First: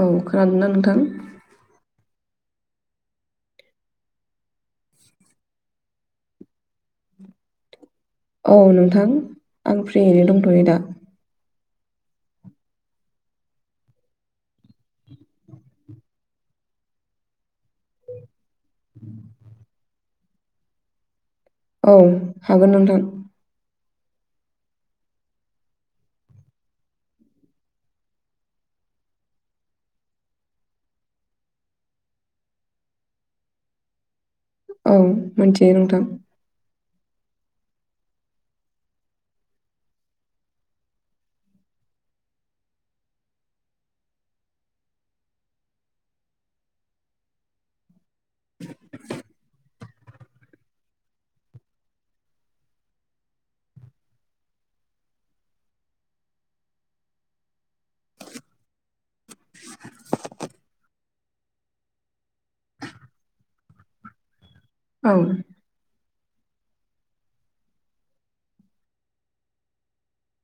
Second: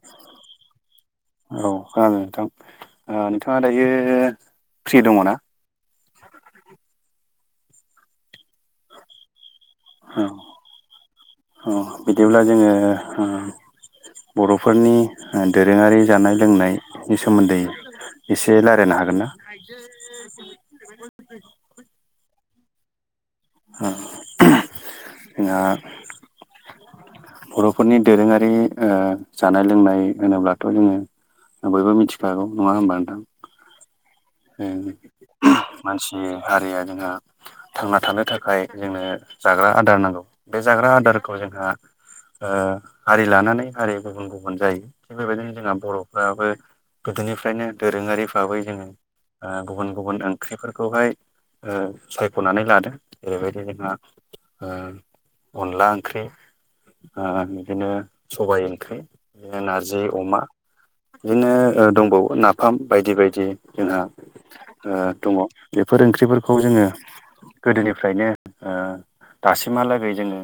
औ खोनादोंना नोंथां औ खोनादों नोंथां ओ नोंथांआ दायो फ्रि दङो ना औ नोंथां आं फ्रियैनो दंथ'यो दा अ बिदिब्ला जोङो ओ बर'फोरनि ओ दोरोंआरि जानाय लोंनायनि सोमोन्दै एसे रालायनो हागोन ना आ [inaudible] औ हागोन नोंथां ओ उम जोंहा बर'फोरनि दोरोंआरि ओ जानाय लोंनाय होनोब्लाथ' जोङो बयबो मिथिखागौ नङा होमबा नोंथां औ उम मोनथियो नोंथां मानसि हारिआ जोंहा थांना थानो थाखाय जोंनो जाग्रा आदार नांगौ बे जाग्रा आदारखौ जोंहा ओ हारि लानानै हारि गुबुन गुबुन जायो थिग बेबायदिनो जोंहा बर'फ्राबो गोदोनिफ्रायनो दोरोंआरि भाबै जोङो ओ गुबुन गुबुन ओंख्रिफोरखौहाय सायख'नानै लादों जेरैबादि जोंहा ओ अनला ओंख्रि ओ बिदिनो सबाय ओंख्रि नारजि अमा बिदिनो ओ दंबावो नाफाम बायदि बायदि जोंहा ओ औ दङ बेफोर ओंख्रिफोरखौ जोङो गोदोनिफ्रायनो ओ दासिमहालागै जोङो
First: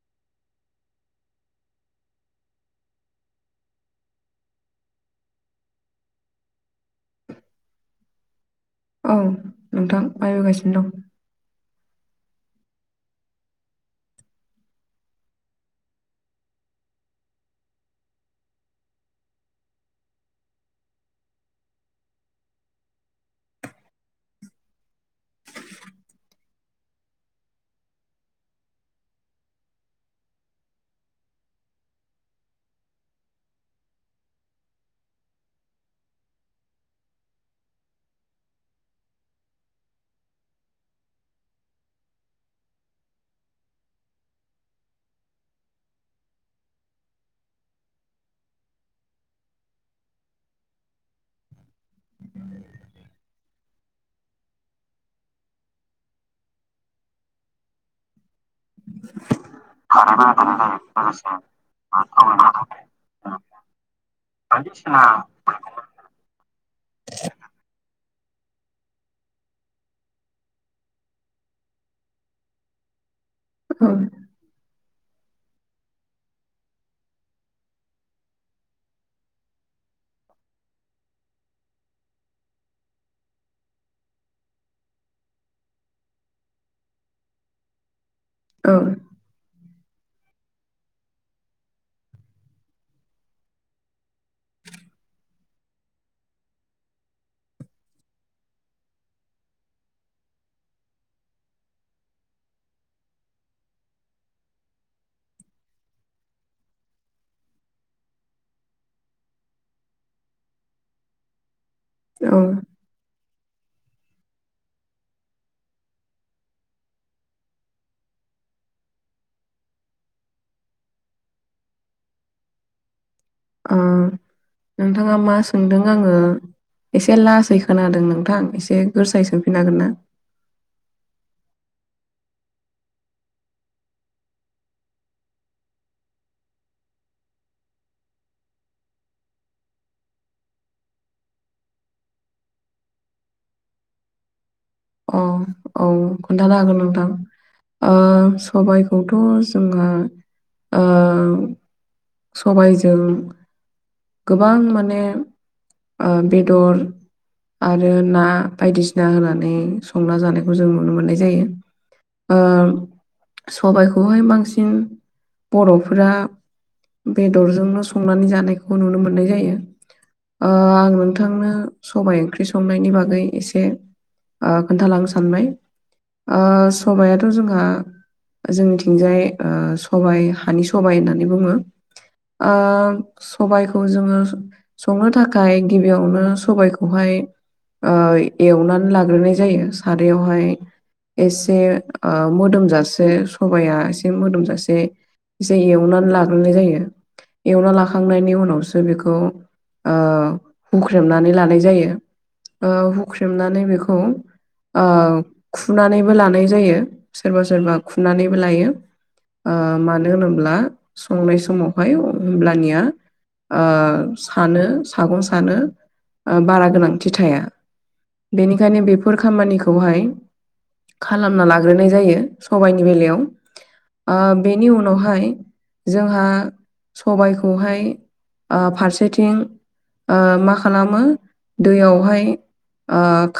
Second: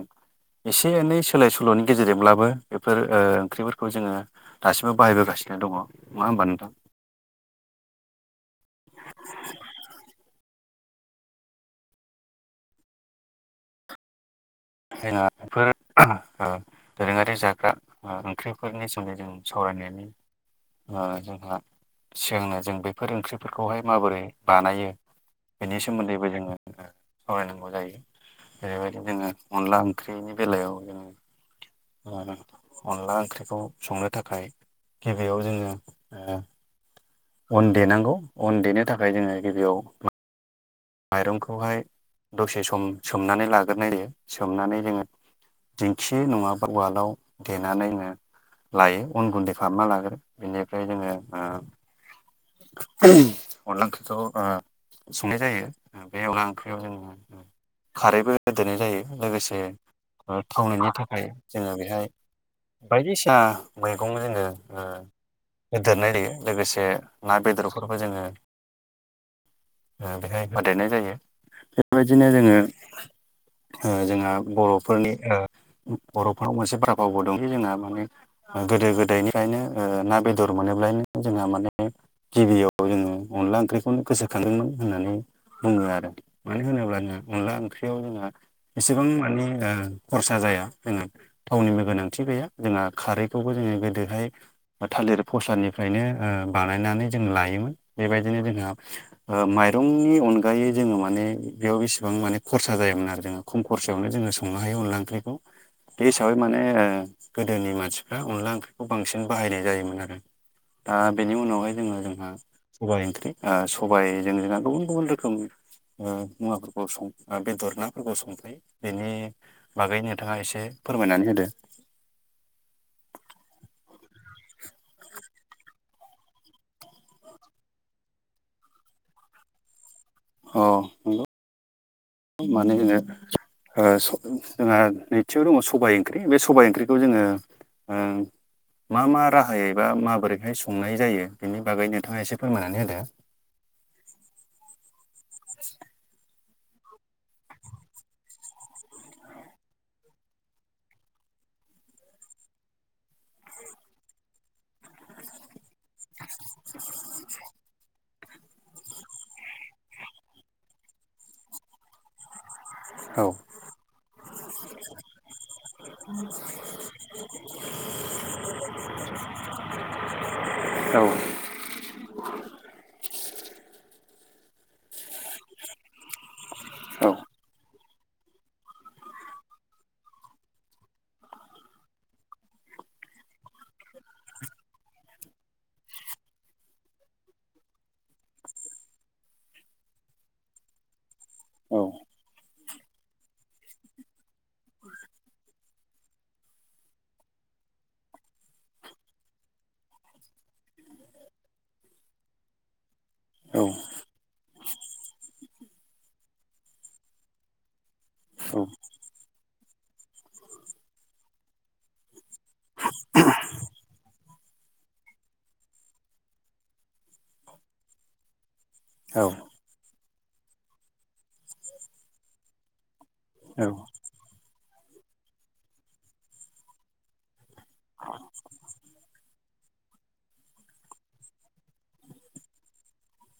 एसे एनै सोलाय सोल'नि गेजेरजोंब्लाबो ओ बेफोरखौ ओंख्रिफोरखौ जोङो दासिमबो बाहायबोगासिनो दङ नङा होमबा नोंथां उम नोंथां बाहायबोगासिनो दं जोंना बेफोर ओह औ दोरोंआरि जाग्रा ओ ओंख्रिफोरनि सोमोनदै जों सावरायनायनो ओ जोंहा सिगांनो जों बेफोर ओंख्रिफोरखौहाय माबोरै बानायो बेनि सोमोन्दैबो ओ जोङो सावरायनांगौ जायो जेरैबादि जोङो अनला ओंख्रिनि बेलायाव जोङो ओ अनला ओंख्रिखौ संनो थाखाय गिबिआव जोङो‌ अन देनांगौ अन देनो थाखाय जोङो गिबिआव माइरंखौहाय दसे सम सोमनानै लाग्रोनाय जों सोमनानै जोङो दिंखि नंआबा उवालाव देनानैनो लायो अन गुन्दै खालामना लाग्रो बिनिफ्राय जोङो ओ [unintelligible] अनला ओंख्रिखौ ओ संनाय जायो। ओ बे अनला ओंख्रियाव जों खारैबो होदेरनाय जायो लोगोसे ओ थावनायनि थाखाय जोङो बेहाय बायदिसिना मैगं जोङो ओ होदेरनाय जायो लोगोसे ना बेदरफोरबो जोङो ओ बेहाय होफादेरनाय जायो बेबायदिनो जोङो दं औ ओ जोंहा बर' फोरनि ओ बर'फोराव मोनसे [unintelligible] भावबो दं जोंहा माने ओ गोदो गोदायनिफ्रायनो ओ ना बेदर मोनोब्लानो जोंहा माने गिबियाव जोङो अनला ओंख्रिखौनो गोसोखांदोंमोन होननानै बुङो आरो मानो होनोब्लानो अनला ओंख्रियाव जोंहा औ एसेबां माने ओ खरसा जाया जोंहा थावनिबो गोनांथि गैया जोंहा खारैखौबो जोङो गोदोहाय बा थालिर फस्लानिफ्रायनो ओ बानायनानै जों लायोमोन बेबायदिनो जोंहा ओ माइरंनि अनगायै जोङो माने बेयाव बेसेबां माने खरसा जायामोन आरो जोङो खम खरसायावनो जोङो संनो हायो अनला ओंख्रिखौ। बे हिसाबै माने गोदोनि मानसिफ्रा अनला ओंख्रिखौ बांसिन बाहायनाय जायोमोन आरो। दा बेनि उनावहाय जोङो जोंहा औ सबाइ ओंख्रि ओ सबाइजों जोंहा गुबुन गुबुन रो खोम ओ मुवाफोरखौ सं बेदर नाफोरखौ संफायो। बेनि बागै नोंथाङा एसे फोरमायनानै होदो। ओ [inaudible] नोंथाङा मा सोंदों आङो एसे लासै खोनादों नोंथां एसे गोरसायै सोंफिननो हागोन ना? औ नंगौ मानो होनो ओ स जोंहा नैथियाव दङ सबाइ ओंख्रै बे सबाइ ओंख्रैखौ जोङो ओं मा मा राहायैबा माबोरैहाय संनाय जायो बिनि बागै नोंथाङा एसे फोरमायनानै होदो। औ औ खोन्थानो हागोन नोंथां। ओ सबायखौथ' जोङो ओ सबायजों गोबां माने ओ बेदर आरो ना बायदिसि ना होनानै संना जानायखौ जों नुनो मोननाय जायो। ओ होदो। सबायखौहाय बांसिन बर'फोरा बेदरजोंनो संनानै जानायखौ नुनो मोननाय जायो ओ आं औ नोंथां नो सबाइ ओंख्रि संनायनि बागै एसे ओ खोन्थालांनो सानबाय। ओ स औ सबायाथ' जोंहा जोंनिथिंजाय ओ सबाय हानि सबाय होननानै बुङो। ओ सबायखौ जोङो संनो थाखाय गिबियावनो सबायखौहाय ओ एवनानै लाग्रोनाय जायो सारायावहाय एसे औ ओ मोदोमजासे सबाया एसे मोदोमजासे जे एवनानै लाग्रोनाय जायो। एवना लाखांनायनि उनावसो बेखौ ओ हुख्रेमनानै लानाय जायो ओ औ हुख्रेमनानै बेखौ ओ खुनानैबो लानाय जायो सोरबा सोरबा खुनानैबो लायो। ओ मानो होनोब्ला संनाय समावहाय होमब्लानिया ओ सानो सागं सानो ओ बारा गोनांथि थाया। बेनिखायनो बेफोर औ खामानिखौहाय खालामना लाग्रोनाय जायो सबायनि बेलायाव औ ओ बेनि उनावहाय जोंहा सबायखौहाय ओ फारसेथिं ओ मा खालामो दैयावहाय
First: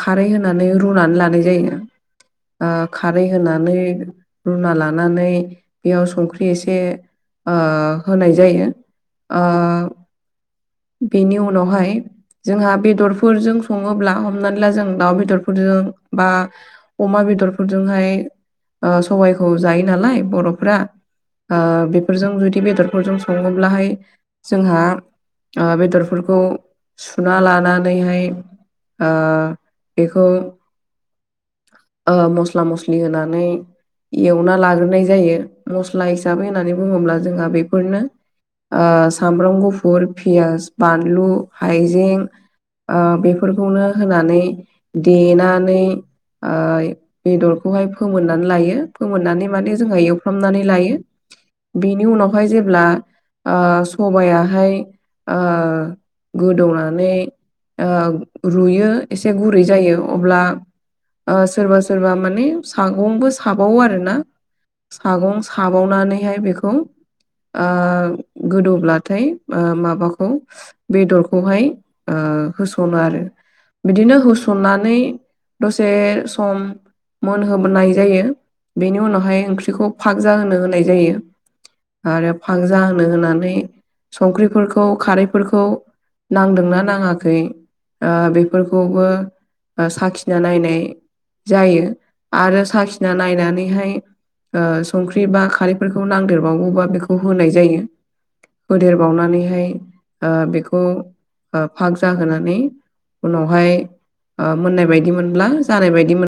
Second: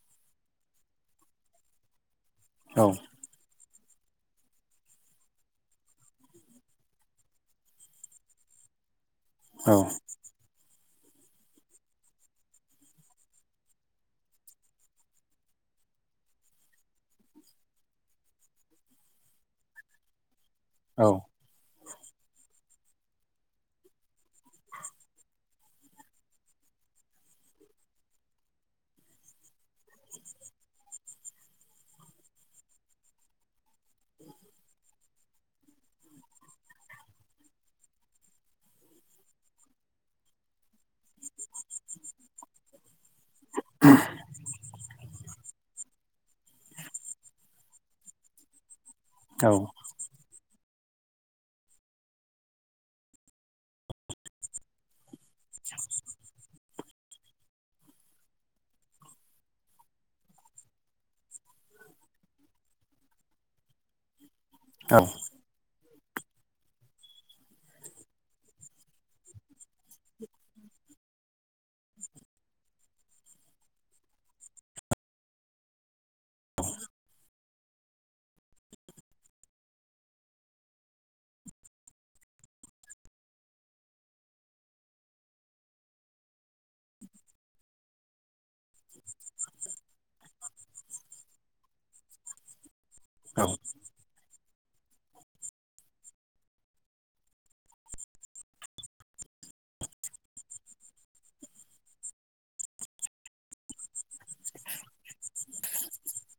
खारै होनानै रुनानै लानाय जायो। ओ औ खार रै होनानै रुना लानानै बेयाव संख्रि एसे ओ होनाय जायो। ओ बेनि उनावहाय जोंहा बेदरफोरजों सङोब्ला हमनानै ला जों दाउ बेदरफोरजों बा अमा बेदरफोरजोंहाय सबायाइखौ जायो नालाय बर'फ्रा। ओ बेफोरजों जुदि बेदरफोरजों सङोब्लाहाय जोंहा आ बेदरफोरखौ सुना लानानैहाय आ बेखौ मस्ला मस्लि होनानै एवना लाग्रोनाय जायो मस्ला हिसाबै होननानै बुङोब्ला जोंहा बेफोरनो सामब्राम गुफुर पियास बानलु हाइजें। बेफोरखौनो होनानै देनानै ओइ बेदरखौहाय फोमोननानै लायो फोमोननानै माने जोंहा एव फामनानै लायो। बेनि उनावहाय जेब्ला सबायाहाय ओ गोदौनानै ओ रुयो एसे गुरै जायो अब्ला सोरबा सोरबा माने सागंबो साबावो आरोना औ सागं खाबावनानैहाय बेखौ गोदौब्लाथाय माबा खौ बेदरखौहाय ओ होस'नो आरो। बिदिनो होसननानै दसे सम मोनहोबोनाय जायो बेनि उनावहाय ओंख्रिखौ फागक जाहोनो होनाय जायो। आरो फागजा होनो होनानै संख्रिफोरखौ खारैफोरखौ नांदोंना नाङाखै ओ बेफोरखौबो साखिना नायनाय जायो। आरो साखिना औ नायनानैहाय संख्रि बा खारैफोरखौ नांदेरबावौबा बेखौ होनाय जायो। फोदेरबावनानैहाय ओ बेखौ फाग जाहोनानै उनावहाय मोननाय बायदि मोनब्ला जानाय बायदि मोन